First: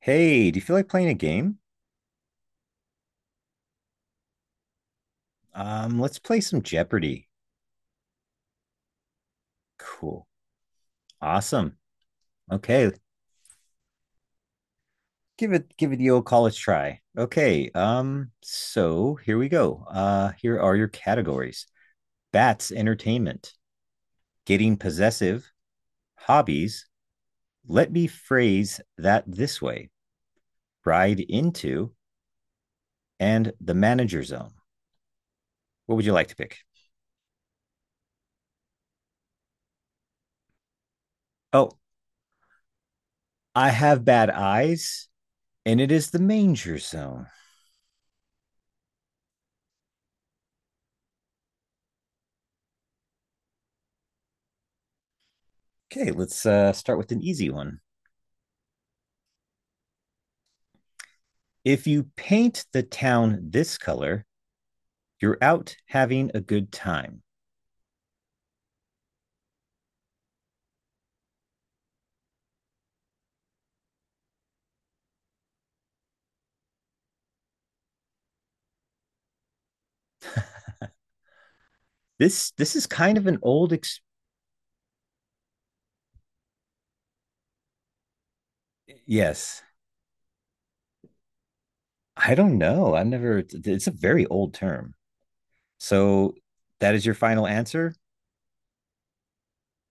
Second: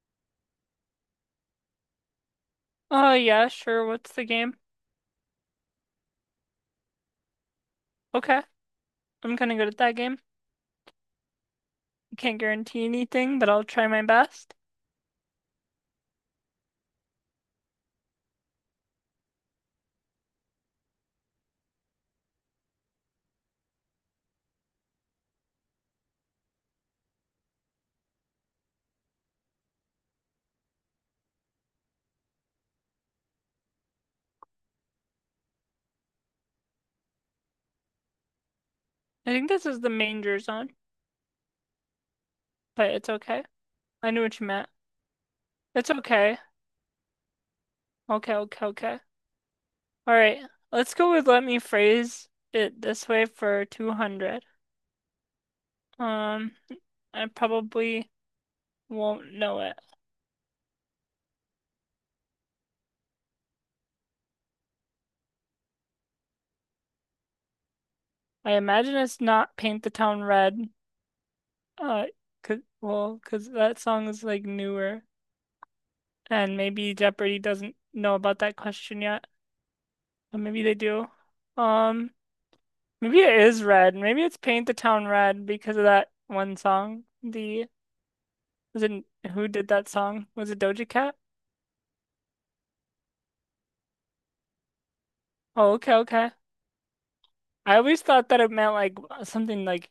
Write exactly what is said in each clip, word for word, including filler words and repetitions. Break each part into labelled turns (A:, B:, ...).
A: Hey, do you feel like playing a game?
B: Oh, yeah, sure. What's the game?
A: Um, let's play some Jeopardy.
B: Okay, I'm kind of good at that game.
A: Cool. Awesome.
B: I can't guarantee
A: Okay,
B: anything, but I'll try my best.
A: give it give it the old college try. Okay, um, so here we go. Uh, here are your categories. Bats entertainment, getting possessive, hobbies, let me phrase that this way, ride into, and the manager zone. What would you like to pick?
B: I think this is the manger zone,
A: Oh,
B: but it's okay.
A: I have
B: I knew
A: bad
B: what you meant.
A: eyes, and it
B: It's
A: is the
B: okay.
A: manger zone.
B: Okay, okay, okay. All right, let's go with let me phrase it this way for two hundred.
A: Okay, let's
B: Um,
A: uh start with an
B: I
A: easy one.
B: probably won't know it.
A: If you paint the town this color, you're out having a good time.
B: I imagine it's not Paint the Town Red. Uh, Uh, 'Cause, well, 'cause that song is like newer, and maybe Jeopardy doesn't know about that question yet. Uh, Maybe they do. Um,
A: This this is kind
B: Maybe
A: of an
B: it is
A: old
B: red.
A: ex-
B: Maybe it's Paint the Town Red because of that one song. The was it who
A: yes.
B: did that song? Was it Doja Cat?
A: I don't know. I've never It's a very old term.
B: Oh, okay, okay.
A: So that is your final
B: I
A: answer?
B: always thought that it meant like something like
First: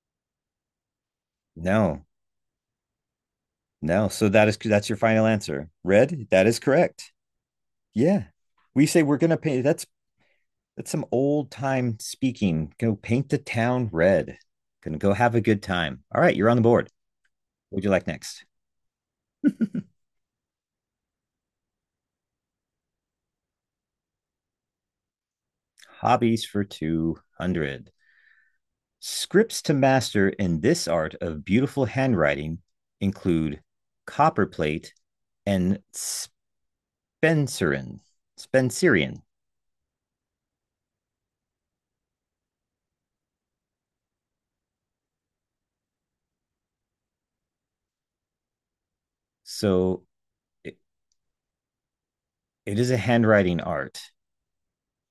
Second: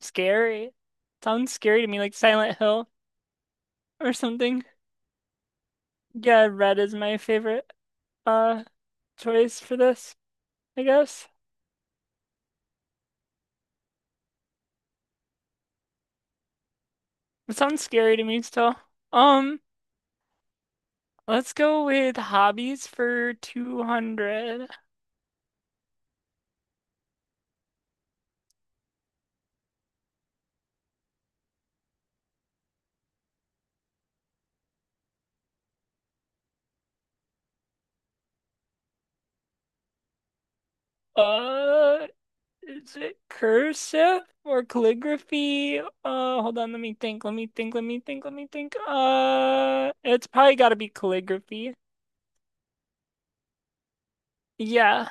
B: scary. Sounds scary to me,
A: No.
B: like Silent Hill
A: No.
B: or
A: So that is
B: something.
A: that's your final answer. Red,
B: Yeah,
A: that is
B: red is
A: correct.
B: my favorite
A: Yeah.
B: uh
A: We say we're gonna
B: choice
A: paint
B: for
A: that's
B: this, I
A: that's some
B: guess.
A: old time speaking. Go paint the town red. Gonna go have a good time. All right, you're on the board.
B: It
A: What
B: sounds
A: would you like
B: scary to me
A: next?
B: still. Um, let's go with hobbies for two hundred.
A: Hobbies for two hundred. Scripts to master in this art of beautiful handwriting include copperplate and Spencerian. Spencerian.
B: Uh, Is it cursive or calligraphy? Uh, hold on, let me think, let me think, let me think, let me think. Uh,
A: So
B: it's probably gotta
A: it,
B: be calligraphy.
A: it is a handwriting art.
B: Yeah,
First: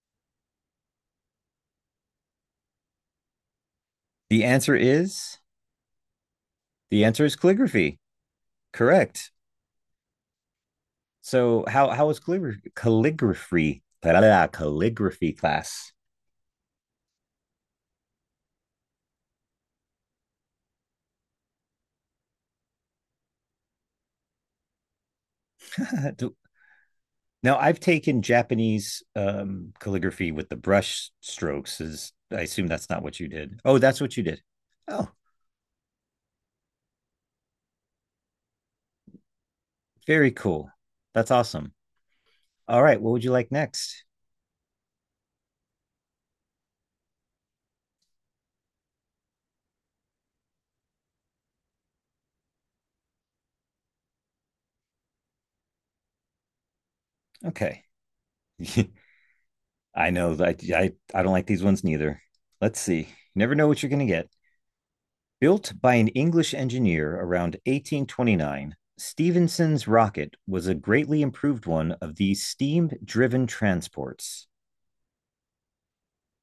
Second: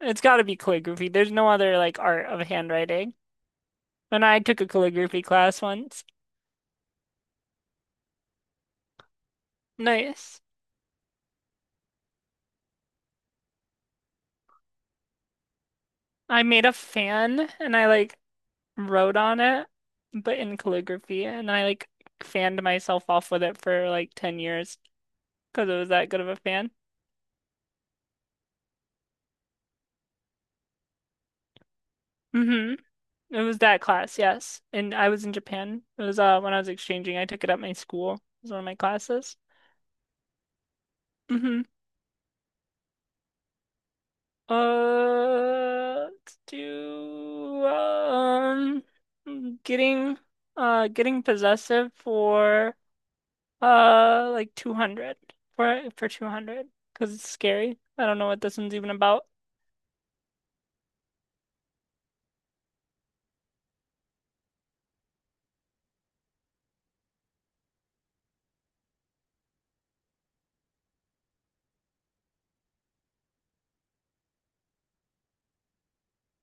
B: it's gotta be calligraphy. There's no other like art of handwriting. And I
A: The
B: took a
A: answer
B: calligraphy
A: is
B: class once.
A: the answer is calligraphy. Correct.
B: Nice.
A: So how how was calligraphy calligraphy blah, blah, blah, calligraphy class?
B: I made a fan and I like wrote on it, but in calligraphy, and I like fanned myself off with it for like ten years because it was that good of
A: Do-
B: a fan.
A: Now, I've taken Japanese um, calligraphy with the brush strokes. Is I assume
B: Hmm.
A: that's not what you
B: It was
A: did. Oh,
B: that
A: that's what
B: class,
A: you did.
B: yes. And
A: Oh,
B: I was in Japan. It was uh when I was exchanging. I took it at my school. It was one of my classes.
A: very cool. That's
B: Mm-hmm.
A: awesome. All right, what would you like next?
B: Uh, let's do um getting uh getting possessive for uh like two hundred for for two hundred, because it's scary.
A: Okay,
B: I don't know what this one's even about.
A: I know that I I don't like these ones neither. Let's see. You never know what you're going to get. Built by an English engineer around eighteen twenty-nine, Stevenson's rocket was a greatly improved one of these steam driven transports.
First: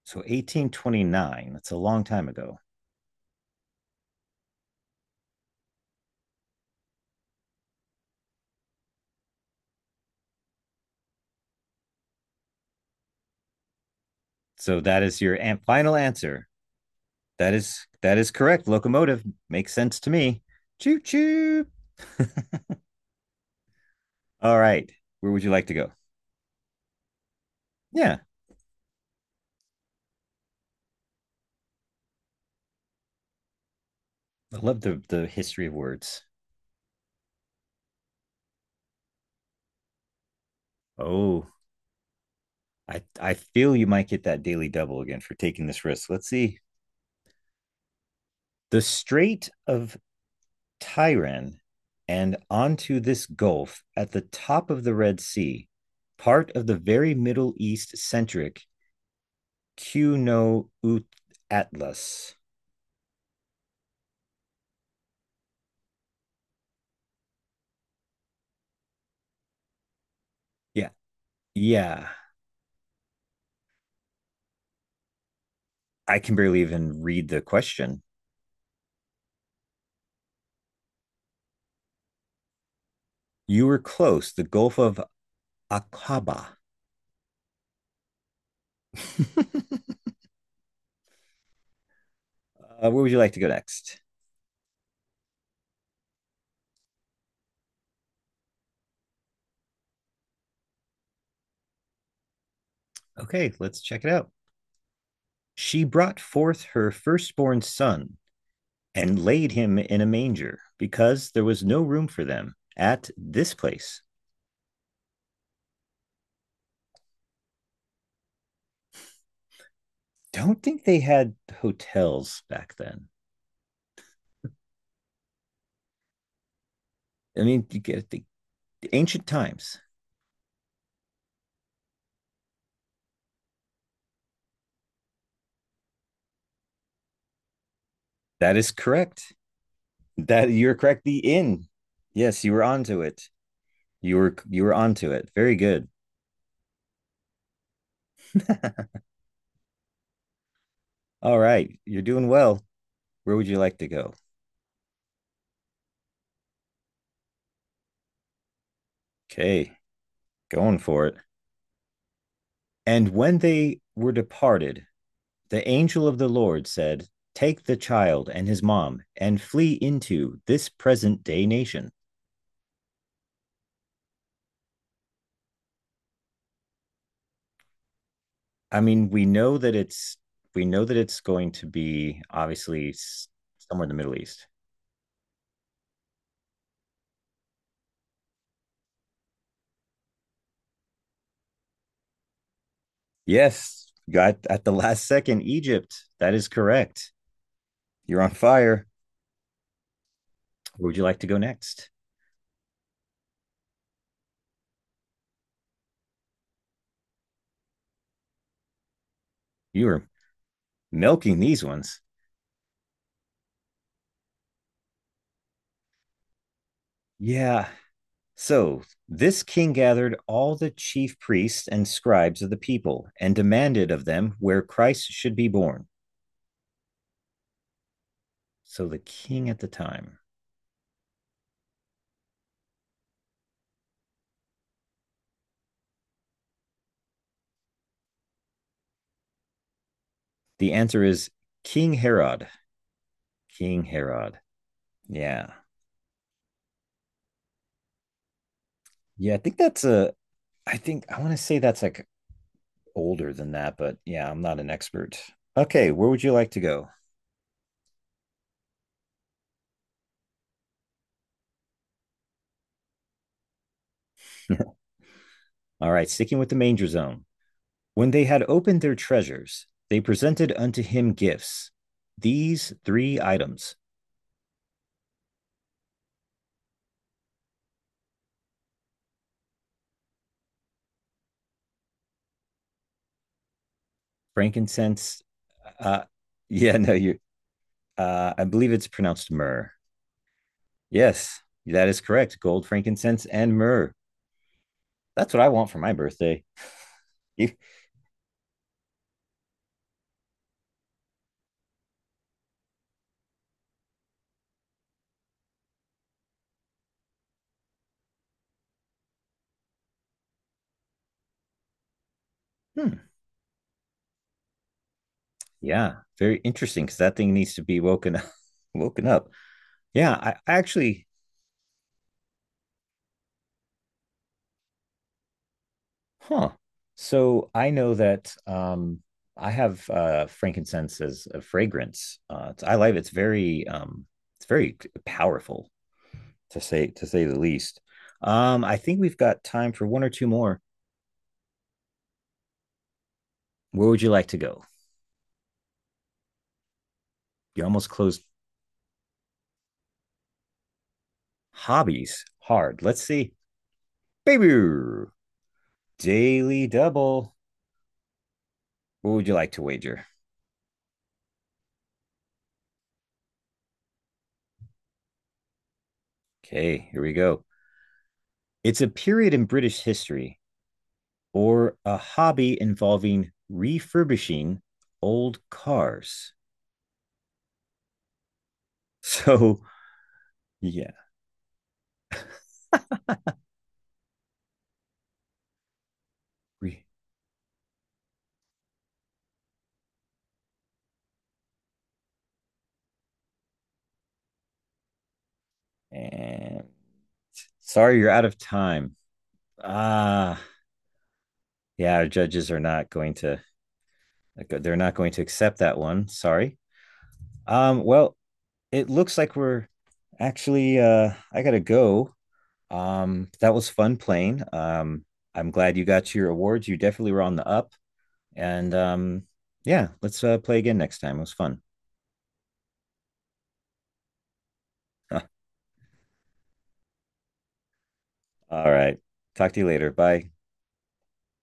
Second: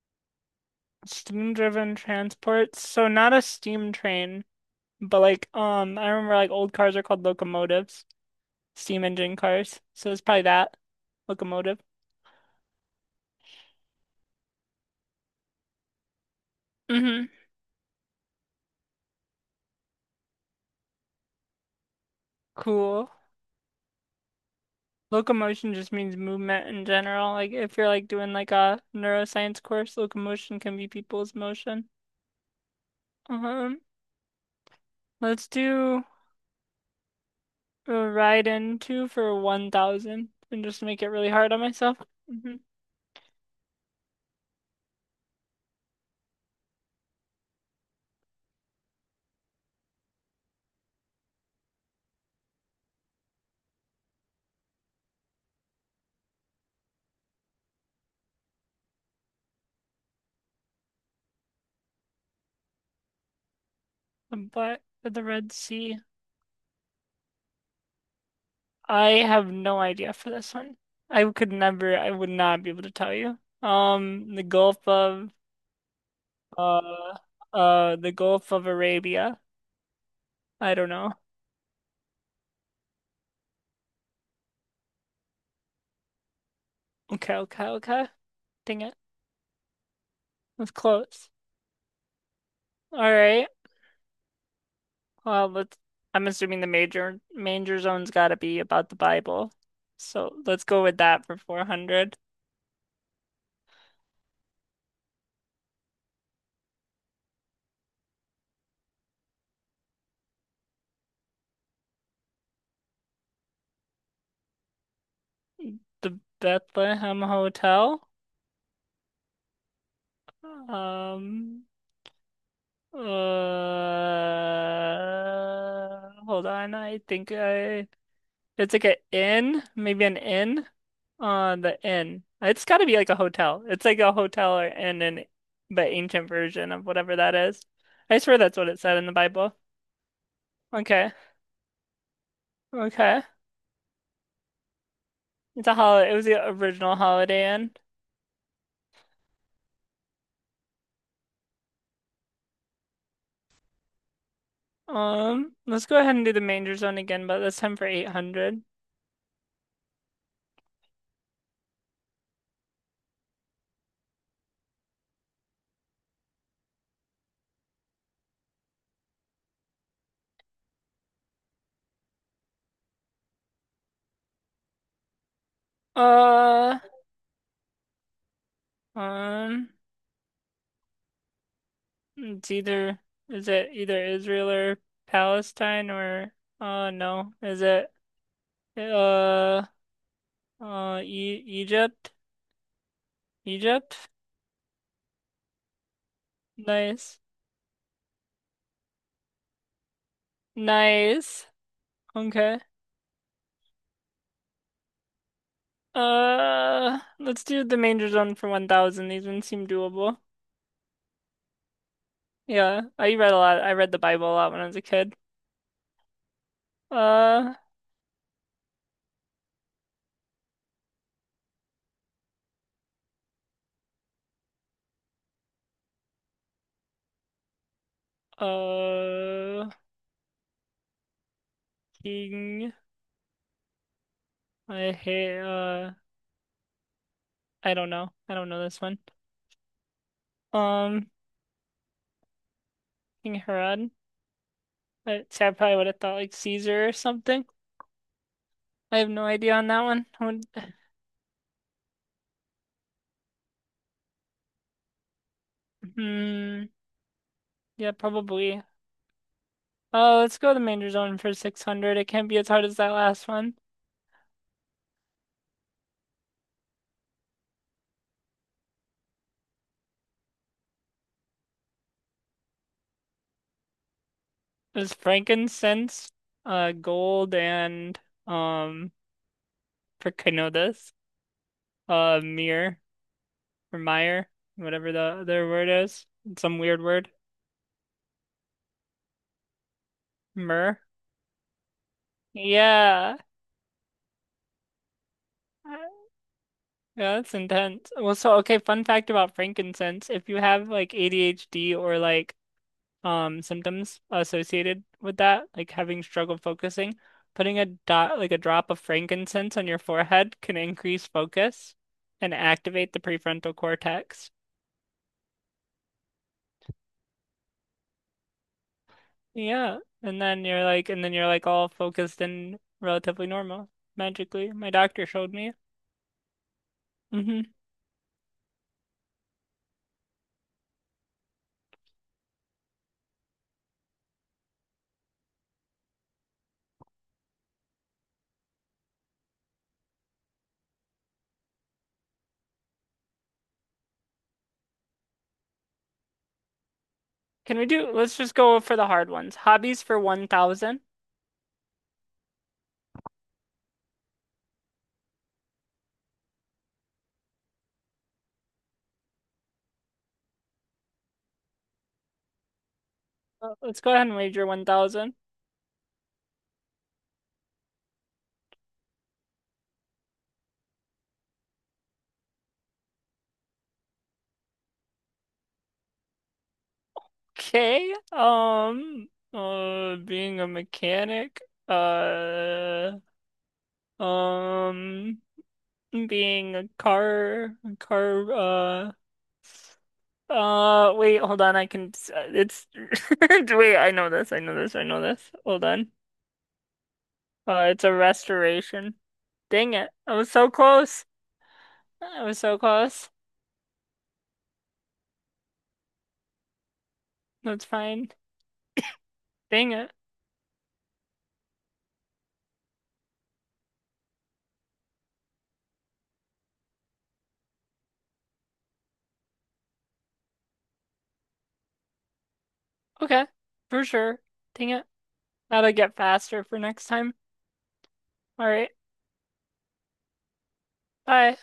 A: So eighteen twenty-nine, that's a
B: Steam-driven
A: long time ago.
B: transports. So not a steam train, but like um I remember like old cars are called locomotives, steam engine cars. So it's probably that, locomotive.
A: So that is your an- final answer.
B: Hmm.
A: That is that is correct. Locomotive makes sense to me. Choo choo.
B: Cool.
A: All right. Where would you like to
B: Locomotion
A: go?
B: just means movement in general. Like if you're like
A: Yeah,
B: doing like a neuroscience course, locomotion can be people's motion. Um,
A: I love the the
B: let's
A: history of
B: do
A: words.
B: a ride into for one thousand and just make it really
A: Oh,
B: hard on myself. Hmm.
A: I I feel you might get that daily double again for taking this risk. Let's see. The Strait of Tyran and onto this gulf at the top of the Red Sea, part of the very Middle East centric Q no Ut Atlas.
B: But for the Red Sea, I have no idea for this one.
A: Yeah.
B: I could never,
A: Yeah.
B: I would not be able to tell you. Um, the Gulf of
A: I can barely even
B: Uh,
A: read the
B: uh,
A: question.
B: the Gulf of Arabia. I don't know.
A: You were close. The Gulf of Aqaba.
B: Okay, okay, okay. Dang it.
A: uh,
B: That's close.
A: where would
B: All
A: you like to go
B: right.
A: next?
B: Well, let's. I'm assuming the major major zone's got to be about the Bible. So let's go with that for four hundred.
A: Okay, let's check it out. She brought forth her firstborn son and laid him in a manger because there was no room for them at this place.
B: The Bethlehem Hotel.
A: Don't think they had
B: Um,
A: hotels back then.
B: uh, Hold on. I think
A: I mean, you
B: I
A: get the
B: It's like an
A: ancient
B: inn,
A: times.
B: maybe an inn on the inn. It's got to be like a hotel. It's like a hotel or inn in the ancient version of whatever that is. I swear
A: That
B: that's what
A: is
B: it said in the
A: correct.
B: Bible.
A: That You're correct.
B: Okay.
A: The inn. Yes, you were onto
B: Okay.
A: it. You were you were onto it. Very
B: It's a
A: good.
B: holiday. It was the original Holiday Inn.
A: All right, you're doing well. Where would you like to go?
B: Um, let's go ahead and do the manger zone again, but this time for eight hundred.
A: Okay, going for it. And when they were departed, the angel of the Lord said, Take the child and his mom and flee into this present day nation.
B: Uh,
A: I mean, we know
B: um,
A: that it's we know that it's going to be
B: it's
A: obviously
B: either, is it
A: somewhere in the
B: either
A: Middle East.
B: Israel or Palestine or uh no, is it uh Uh, E Egypt,
A: Yes,
B: Egypt.
A: got at the last second Egypt. That is correct.
B: Nice,
A: You're on fire. Where would you like to go
B: nice.
A: next?
B: Okay. Uh, let's do the manger zone for one thousand. These ones seem
A: You were
B: doable.
A: milking these ones.
B: Yeah, I read a lot. I read the Bible a lot when I was a kid. Uh,
A: Yeah, so this king gathered all the chief priests and scribes of the people and demanded of them where Christ should be born. So the king at the
B: uh,
A: time.
B: King. I hate. Uh, I don't know. I don't know this one.
A: The answer
B: Um,
A: is King Herod.
B: King
A: King
B: Herod.
A: Herod.
B: I, see, I
A: Yeah.
B: probably would have thought like Caesar or something. I have no
A: Yeah, I
B: idea
A: think
B: on that
A: that's
B: one.
A: a
B: I would,
A: I think I want to say that's like older than that, but yeah, I'm not an expert. Okay, where would you like to
B: hmm.
A: go?
B: Yeah, probably. Uh, let's go to Manger Zone for six hundred. It can't be as hard as that last one.
A: All right, sticking with the manger zone. When they had opened their treasures, they presented unto him gifts, these three items
B: It was frankincense, uh, gold, and um, for Kenodas, uh, mir or mire, whatever the
A: frankincense.
B: other word
A: Uh, uh,
B: is, some
A: yeah,
B: weird
A: no,
B: word,
A: you. Uh, I believe it's pronounced myrrh.
B: myrrh.
A: Yes, that is correct. Gold,
B: Yeah,
A: frankincense, and myrrh. That's what I want for my birthday.
B: yeah, that's
A: You-
B: intense. Well, so okay, fun fact about frankincense: if you have like A D H D or like um symptoms associated with that, like having struggle focusing. Putting a dot like a drop of frankincense on your forehead can increase focus and activate
A: hmm,
B: the prefrontal cortex.
A: yeah, very interesting because that thing needs to be woken up. Woken up.
B: Yeah,
A: Yeah,
B: and
A: I,
B: then
A: I
B: you're like and
A: actually,
B: then you're like all focused and relatively normal magically. My doctor showed me.
A: huh.
B: Hmm.
A: So I know that um, I have uh, frankincense as a fragrance. Uh, it's, I like it. It's Very um, it's very powerful. to say to say the least. Um, I think we've got time for one or two more. Where would you like to go?
B: Can
A: You
B: we
A: almost
B: do Let's
A: closed
B: just go for the hard ones. Hobbies for one thousand.
A: hobbies hard. Let's see. Baby Daily Double. What would you like to wager?
B: Uh, Let's go ahead and wager one thousand.
A: Okay, here we go. It's a period in British history or a hobby involving refurbishing old cars.
B: Okay. Um
A: So,
B: uh being a
A: yeah.
B: mechanic. Uh Um, being a car, car, uh, uh, wait, hold on. I can, it's, wait, I know this. I know this. I know this. Hold on.
A: And
B: Uh, it's a
A: sorry, you're out of
B: restoration.
A: time.
B: Dang it. I was
A: Ah,
B: so close.
A: yeah, our
B: I was
A: judges
B: so
A: are not
B: close.
A: going to like, they're not going to accept that one. Sorry.
B: That's
A: Um,
B: fine.
A: well, it looks like we're
B: Dang it.
A: actually uh I gotta go. Um, that was fun playing. Um, I'm glad you got your awards. You definitely were on the up. And um, yeah, let's uh, play again next time. It was fun.
B: Okay. For sure. Dang it.
A: All
B: That'll get faster for next time. All right.
A: right. Talk to you later. Bye.
B: Bye.